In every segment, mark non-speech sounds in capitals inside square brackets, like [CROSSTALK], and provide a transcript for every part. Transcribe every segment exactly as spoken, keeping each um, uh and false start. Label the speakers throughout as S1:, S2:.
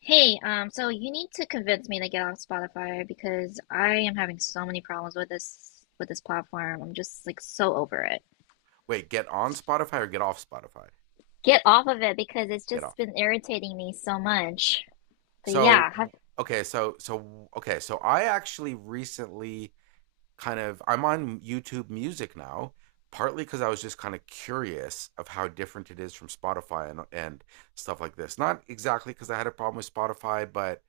S1: Hey, um, so you need to convince me to get off Spotify because I am having so many problems with this with this platform. I'm just like so over it.
S2: Wait, get on Spotify or get off Spotify?
S1: Get off of it because it's
S2: Get
S1: just
S2: off.
S1: been irritating me so much. But yeah,
S2: So
S1: have,
S2: okay, so so okay, so I actually recently kind of I'm on YouTube Music now, partly because I was just kind of curious of how different it is from Spotify and and stuff like this. Not exactly because I had a problem with Spotify, but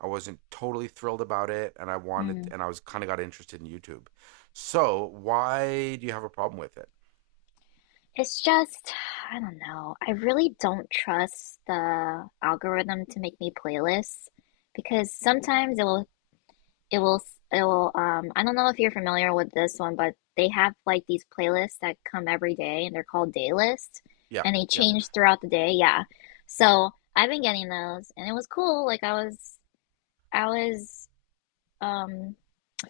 S2: I wasn't totally thrilled about it, and I wanted
S1: mm,
S2: and I was kind of got interested in YouTube. So why do you have a problem with it?
S1: it's just I don't know. I really don't trust the algorithm to make me playlists because sometimes it will it will it will um I don't know if you're familiar with this one, but they have like these playlists that come every day and they're called day list,
S2: Yeah,
S1: and they
S2: yeah.
S1: change throughout the day. Yeah. So I've been getting those and it was cool. Like I was I was um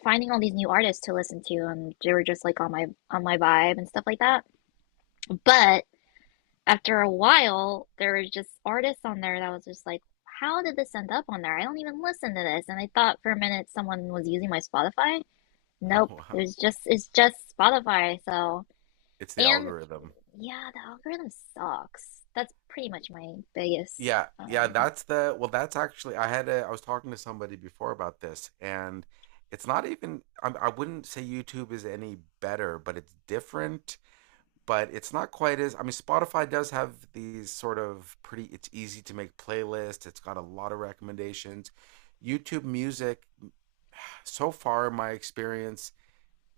S1: finding all these new artists to listen to and they were just like on my on my vibe and stuff like that. But after a while there was just artists on there that was just like, how did this end up on there? I don't even listen to this. And I thought for a minute someone was using my Spotify.
S2: Oh
S1: Nope. It
S2: wow,
S1: was just it's just Spotify, so
S2: it's the
S1: and
S2: algorithm.
S1: yeah, the algorithm sucks. That's pretty much my biggest
S2: Yeah, yeah,
S1: um
S2: that's the well, that's actually I had a I was talking to somebody before about this and it's not even I, I wouldn't say YouTube is any better, but it's different, but it's not quite as I mean Spotify does have these sort of pretty it's easy to make playlists, it's got a lot of recommendations. YouTube Music [SIGHS] so far in my experience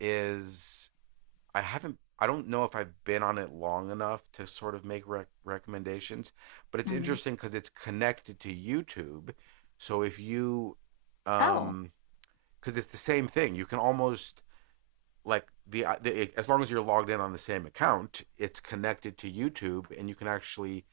S2: is I haven't. I don't know if I've been on it long enough to sort of make rec- recommendations, but it's
S1: mm.
S2: interesting because it's connected to YouTube. So if you,
S1: Oh,
S2: um, because it's the same thing, you can almost like the, uh, the as long as you're logged in on the same account, it's connected to YouTube, and you can actually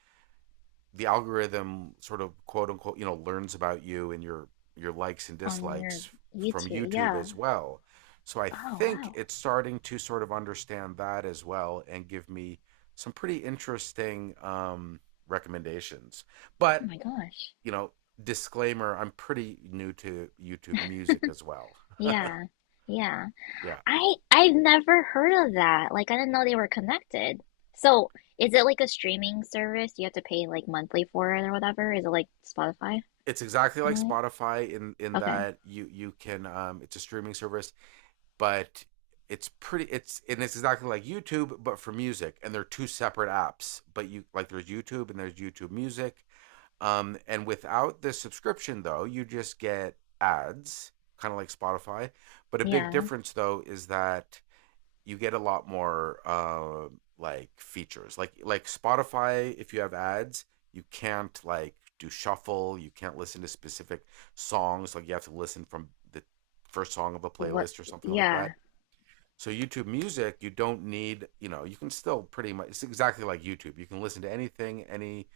S2: the algorithm sort of quote unquote you know learns about you and your your likes and
S1: on your
S2: dislikes from
S1: YouTube.
S2: YouTube
S1: Yeah.
S2: as well. So I
S1: Oh
S2: think
S1: wow.
S2: it's starting to sort of understand that as well and give me some pretty interesting um, recommendations.
S1: Oh
S2: But
S1: my gosh.
S2: you know, Disclaimer: I'm pretty new to YouTube Music as well.
S1: Yeah. Yeah.
S2: Yeah,
S1: I I've never heard of that. Like I didn't know they were connected. So is it like a streaming service? You have to pay like monthly for it or whatever? Is it like Spotify
S2: it's exactly
S1: in
S2: like
S1: a way?
S2: Spotify in in
S1: Okay.
S2: that you you can um, it's a streaming service but it's pretty it's and it's exactly like YouTube but for music and they're two separate apps but you like there's YouTube and there's YouTube Music, um and without the subscription though you just get ads kind of like Spotify, but a big
S1: Yeah.
S2: difference though is that you get a lot more uh, like features like like Spotify, if you have ads you can't like do shuffle, you can't listen to specific songs, like you have to listen from the first song of a
S1: What,
S2: playlist or something like
S1: yeah.
S2: that. So YouTube Music, you don't need, you know, you can still pretty much it's exactly like YouTube. You can listen to anything, any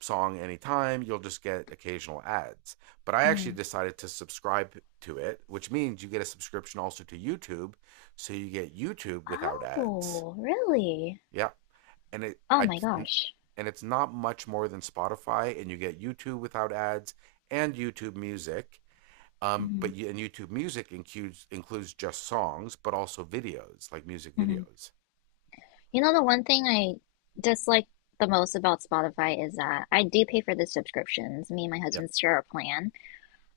S2: song, anytime. You'll just get occasional ads. But I actually
S1: Hmm.
S2: decided to subscribe to it, which means you get a subscription also to YouTube, so you get YouTube without ads.
S1: Oh, really?
S2: Yeah, and it
S1: Oh
S2: I
S1: my gosh.
S2: and it's not much more than Spotify, and you get YouTube without ads and YouTube Music. Um,
S1: Hmm.
S2: but you, and YouTube Music includes includes just songs, but also videos, like music
S1: Hmm.
S2: videos.
S1: You know, the one thing I dislike the most about Spotify is that I do pay for the subscriptions. Me and my
S2: Yeah.
S1: husband share a plan,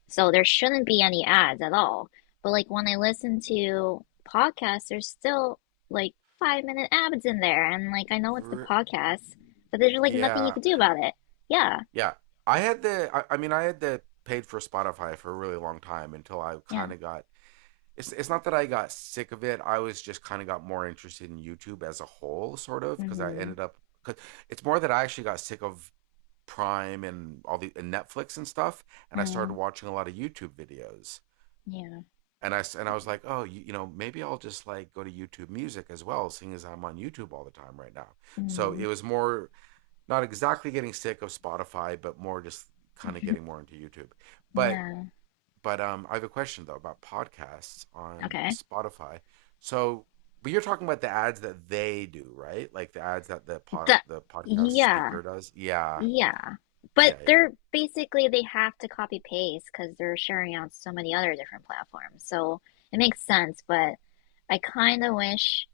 S1: so there shouldn't be any ads at all. But like when I listen to podcasts, there's still like five minute ads in there, and like I know it's the
S2: R-
S1: podcast, but there's like nothing you
S2: yeah,
S1: can do about it. Yeah,
S2: yeah. I had the. I, I mean, I had the paid for Spotify for a really long time until I
S1: yeah.
S2: kind of got. It's it's not that I got sick of it. I was just kind of got more interested in YouTube as a whole, sort of, because I
S1: Hmm.
S2: ended up. Cause it's more that I actually got sick of Prime and all the and Netflix and stuff, and I started
S1: Mm.
S2: watching a lot of YouTube videos.
S1: Yeah.
S2: And I and I was like, oh, you, you know, maybe I'll just like go to YouTube Music as well, seeing as I'm on YouTube all the time right now. So
S1: Hmm.
S2: it was more not exactly getting sick of Spotify, but more just kind of getting more into YouTube. But
S1: Yeah.
S2: but um, I have a question though about podcasts on
S1: Okay.
S2: Spotify. So, but you're talking about the ads that they do, right? Like the ads that the pod
S1: The
S2: the podcast
S1: yeah,
S2: speaker does. Yeah,
S1: yeah. But
S2: yeah, yeah,
S1: they're basically they have to copy paste because they're sharing on so many other different platforms. So it makes sense, but I kind of wish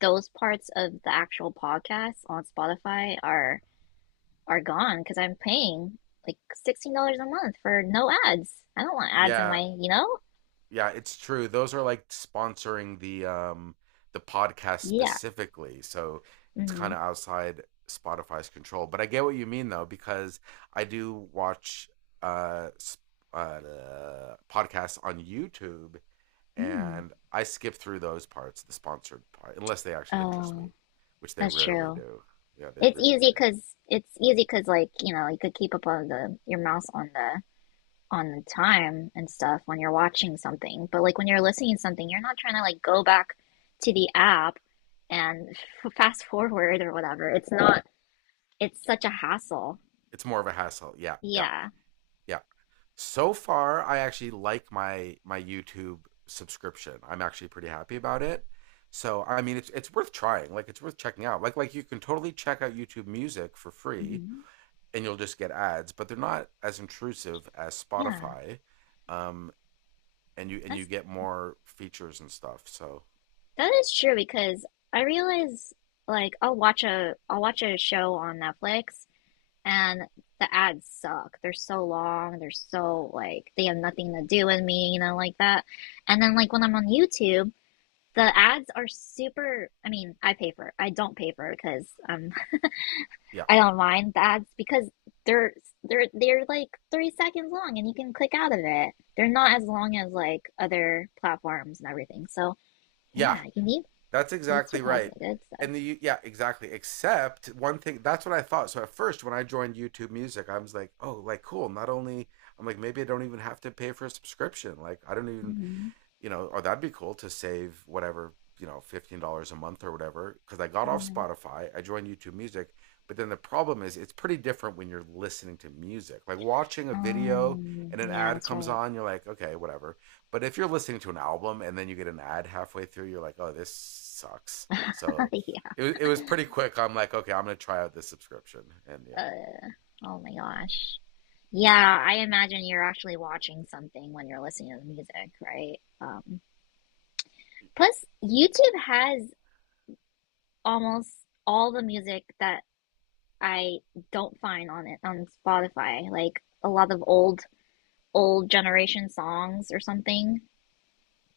S1: those parts of the actual podcast on Spotify are are gone because I'm paying like sixteen dollars a month for no ads. I don't want ads in
S2: yeah,
S1: my, you know?
S2: yeah, it's true. Those are like sponsoring the um the podcast
S1: Yeah.
S2: specifically. So it's kind
S1: Mm.
S2: of outside Spotify's control. But I get what you mean though because I do watch uh, s- uh, uh podcasts on YouTube
S1: Mm.
S2: and I skip through those parts, the sponsored part, unless they actually interest
S1: Oh,
S2: me, which they
S1: that's
S2: rarely
S1: true.
S2: do. Yeah, they
S1: It's
S2: rarely
S1: easy
S2: do.
S1: because it's easy because like you know you could keep up on the your mouse on the on the time and stuff when you're watching something. But like when you're listening to something, you're not trying to like go back to the app and f- fast [LAUGHS] forward or whatever. It's not, it's such a hassle.
S2: It's more of a hassle. Yeah, yeah,
S1: Yeah.
S2: yeah. So far, I actually like my my YouTube subscription. I'm actually pretty happy about it. So I mean, it's it's worth trying. Like it's worth checking out. Like like you can totally check out YouTube Music for free,
S1: Hmm.
S2: and you'll just get ads, but they're not as intrusive as
S1: Yeah.
S2: Spotify, um, and you and you
S1: That's,
S2: get more features and stuff. So
S1: that is true because I realize like I'll watch a, I'll watch a show on Netflix and the ads suck. They're so long. They're so like, they have nothing to do with me, you know, like that. And then like when I'm on YouTube, the ads are super. I mean, I pay for. I don't pay for because um,
S2: yeah,
S1: [LAUGHS] I don't mind the ads because they're they're they're like three seconds long and you can click out of it. They're not as long as like other platforms and everything. So
S2: yeah.
S1: yeah, you need
S2: That's exactly
S1: YouTube has the
S2: right.
S1: good stuff.
S2: And the yeah, exactly. Except one thing, that's what I thought. So at first, when I joined YouTube Music, I was like, oh, like cool. Not only I'm like maybe I don't even have to pay for a subscription. Like I don't even
S1: Hmm.
S2: you know, or that'd be cool to save whatever, you know, fifteen dollars a month or whatever. Cause I got off
S1: Yeah.
S2: Spotify, I joined YouTube Music. But then the problem is it's pretty different when you're listening to music. Like watching a video
S1: Um,
S2: and an
S1: yeah,
S2: ad
S1: that's
S2: comes
S1: right.
S2: on, you're like, okay, whatever. But if you're listening to an album and then you get an ad halfway through, you're like, oh, this sucks.
S1: [LAUGHS]
S2: So
S1: Yeah.
S2: it, it was pretty quick. I'm like, okay, I'm going to try out this subscription. And yeah.
S1: Uh, oh my gosh. Yeah, I imagine you're actually watching something when you're listening to the music, right? Um, plus YouTube has almost all the music that I don't find on it on Spotify, like a lot of old old generation songs or something.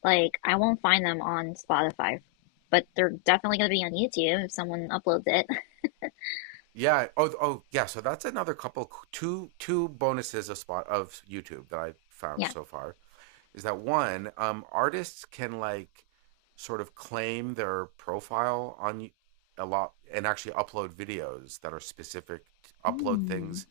S1: Like I won't find them on Spotify, but they're definitely gonna be on YouTube if someone uploads it. [LAUGHS]
S2: Yeah. Oh, oh, yeah. So that's another couple, two, two bonuses of spot of YouTube that I found
S1: Yeah.
S2: so far, is that one, um, artists can like sort of claim their profile on a lot and actually upload videos that are specific upload
S1: Mm.
S2: things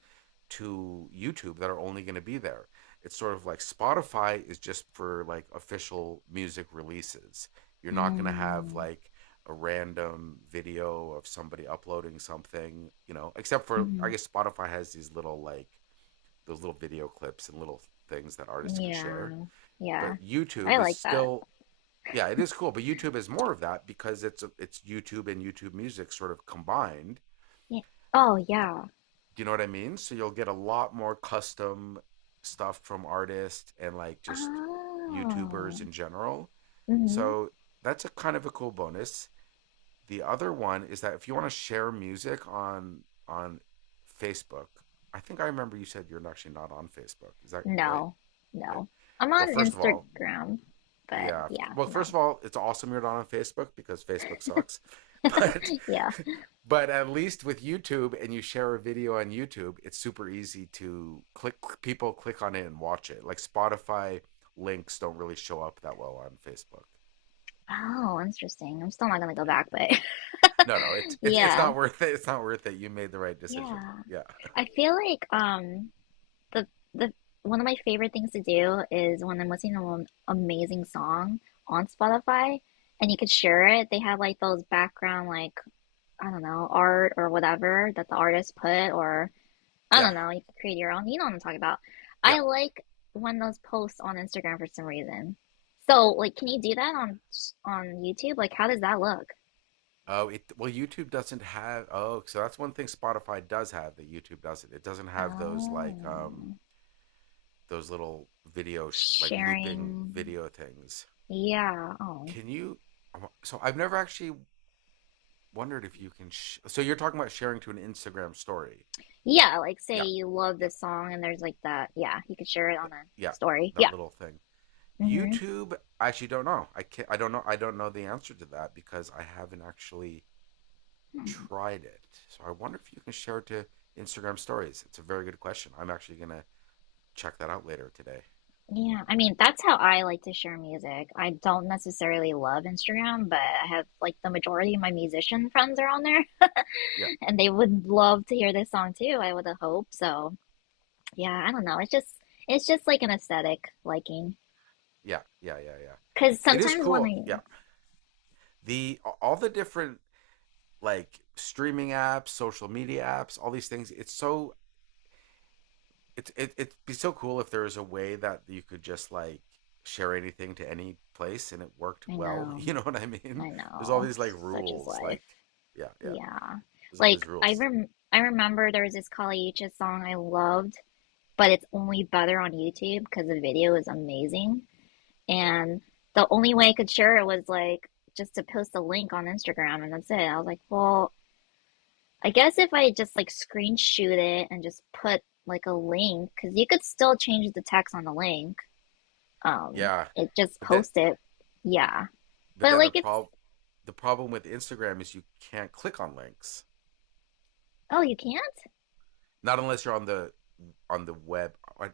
S2: to YouTube that are only going to be there. It's sort of like Spotify is just for like official music releases. You're not going to have
S1: Mm.
S2: like a random video of somebody uploading something, you know, except for I
S1: Mm.
S2: guess Spotify has these little like those little video clips and little things that artists can share,
S1: Yeah. Yeah.
S2: but
S1: I
S2: YouTube is
S1: like that.
S2: still yeah, it is cool, but YouTube is more of that because it's it's YouTube and YouTube Music sort of combined.
S1: Yeah. Oh yeah.
S2: Do you know what I mean? So you'll get a lot more custom stuff from artists and like just YouTubers
S1: Oh.
S2: in general.
S1: Mm-hmm.
S2: So that's a kind of a cool bonus. The other one is that if you want to share music on on Facebook, I think I remember you said you're actually not on Facebook. Is that right?
S1: No.
S2: Yeah.
S1: No. I'm
S2: Well,
S1: on
S2: first of all,
S1: Instagram, but
S2: yeah.
S1: yeah,
S2: Well, first
S1: no.
S2: of all, it's awesome you're not on Facebook because Facebook sucks. But
S1: Yeah.
S2: [LAUGHS] but at least with YouTube and you share a video on YouTube, it's super easy to click people click on it and watch it. Like Spotify links don't really show up that well on Facebook.
S1: Oh, interesting. I'm still not gonna go
S2: Yeah.
S1: back, but
S2: No, no, it,
S1: [LAUGHS]
S2: it it's
S1: yeah,
S2: not worth it. It's not worth it. You made the right decision.
S1: yeah.
S2: Yeah. [LAUGHS]
S1: I feel like um the the one of my favorite things to do is when I'm listening to an amazing song on Spotify and you could share it. They have like those background like, I don't know, art or whatever that the artist put, or I
S2: Yeah.
S1: don't know, you could create your own. You know what I'm talking about.
S2: Yeah.
S1: I like when those posts on Instagram for some reason. So, like, can you do that on on YouTube? Like, how does that look?
S2: Oh, it well YouTube doesn't have oh, so that's one thing Spotify does have that YouTube doesn't. It doesn't have those like um
S1: Oh,
S2: those little video sh- like looping
S1: sharing.
S2: video things.
S1: Yeah. Oh,
S2: Can you? So I've never actually wondered if you can. Sh- so you're talking about sharing to an Instagram story.
S1: yeah. Like, say
S2: Yeah,
S1: you love
S2: yeah,
S1: this song, and there's like that. Yeah, you could share it on
S2: th-
S1: a
S2: yeah.
S1: story.
S2: That
S1: Yeah.
S2: little thing.
S1: Mm-hmm.
S2: YouTube. I actually don't know. I can't. I don't know. I don't know the answer to that because I haven't actually
S1: Hmm.
S2: tried it. So I wonder if you can share it to Instagram stories. It's a very good question. I'm actually gonna check that out later today.
S1: Yeah. I mean, that's how I like to share music. I don't necessarily love Instagram, but I have like the majority of my musician friends are on there,
S2: Yeah,
S1: [LAUGHS] and they would love to hear this song too. I would hope so. Yeah. I don't know. It's just, it's just like an aesthetic liking.
S2: yeah, yeah, yeah, yeah.
S1: Because
S2: It is
S1: sometimes when
S2: cool. Yeah.
S1: I,
S2: The all the different like streaming apps, social media apps, all these things. It's so it's it, it'd be so cool if there was a way that you could just like share anything to any place and it worked
S1: I
S2: well. [LAUGHS]
S1: know.
S2: You know what I mean?
S1: I
S2: There's all
S1: know,
S2: these like
S1: such is
S2: rules,
S1: life.
S2: like yeah, yeah.
S1: Yeah.
S2: There's all
S1: Like
S2: these
S1: I
S2: rules,
S1: rem I remember there was this Kali Uchis song I loved, but it's only better on YouTube because the video is amazing.
S2: right?
S1: And the only way I could share it was like just to post a link on Instagram and that's it. I was like, well, I guess if I just like screenshot it and just put like a link, because you could still change the text on the link. Um,
S2: Yeah,
S1: it just
S2: but that
S1: post it. Yeah.
S2: but
S1: But
S2: then the
S1: like it's
S2: problem the problem with Instagram is you can't click on links,
S1: oh, you can?
S2: not unless you're on the on the web on,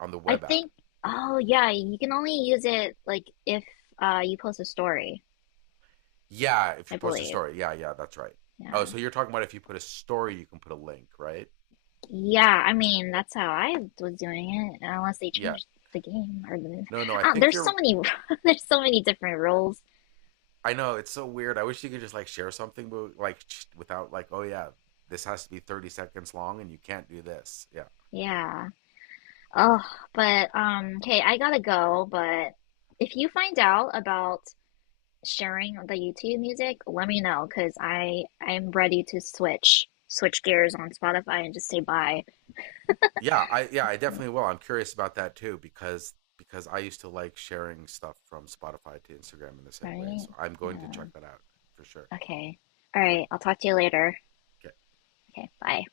S2: on the
S1: I
S2: web app.
S1: think, oh yeah, you can only use it like if uh you post a story,
S2: Yeah, if
S1: I
S2: you post a
S1: believe.
S2: story. Yeah, yeah, that's right. Oh,
S1: Yeah.
S2: so you're talking about if you put a story, you can put a link, right?
S1: Yeah, I mean,
S2: Yeah.
S1: that's how I was doing it, unless they
S2: Yeah.
S1: changed the game or the
S2: No, no, I
S1: uh,
S2: think
S1: there's so
S2: you're
S1: many [LAUGHS] there's so many different rules.
S2: I know it's so weird. I wish you could just like share something but like sh- without like, oh yeah, this has to be thirty seconds long and you can't do this. Yeah.
S1: Yeah. Oh, but um okay, I gotta go, but if you find out about sharing the YouTube music, let me know because I I'm ready to switch switch gears on Spotify and just say bye,
S2: Yeah, I yeah, I definitely will. I'm curious about that too because because I used to like sharing stuff from Spotify to Instagram in the same way.
S1: right?
S2: So I'm going to
S1: Yeah.
S2: check that out for sure.
S1: Okay. All
S2: Cool.
S1: right. I'll talk to you later.
S2: Okay.
S1: Okay. Bye.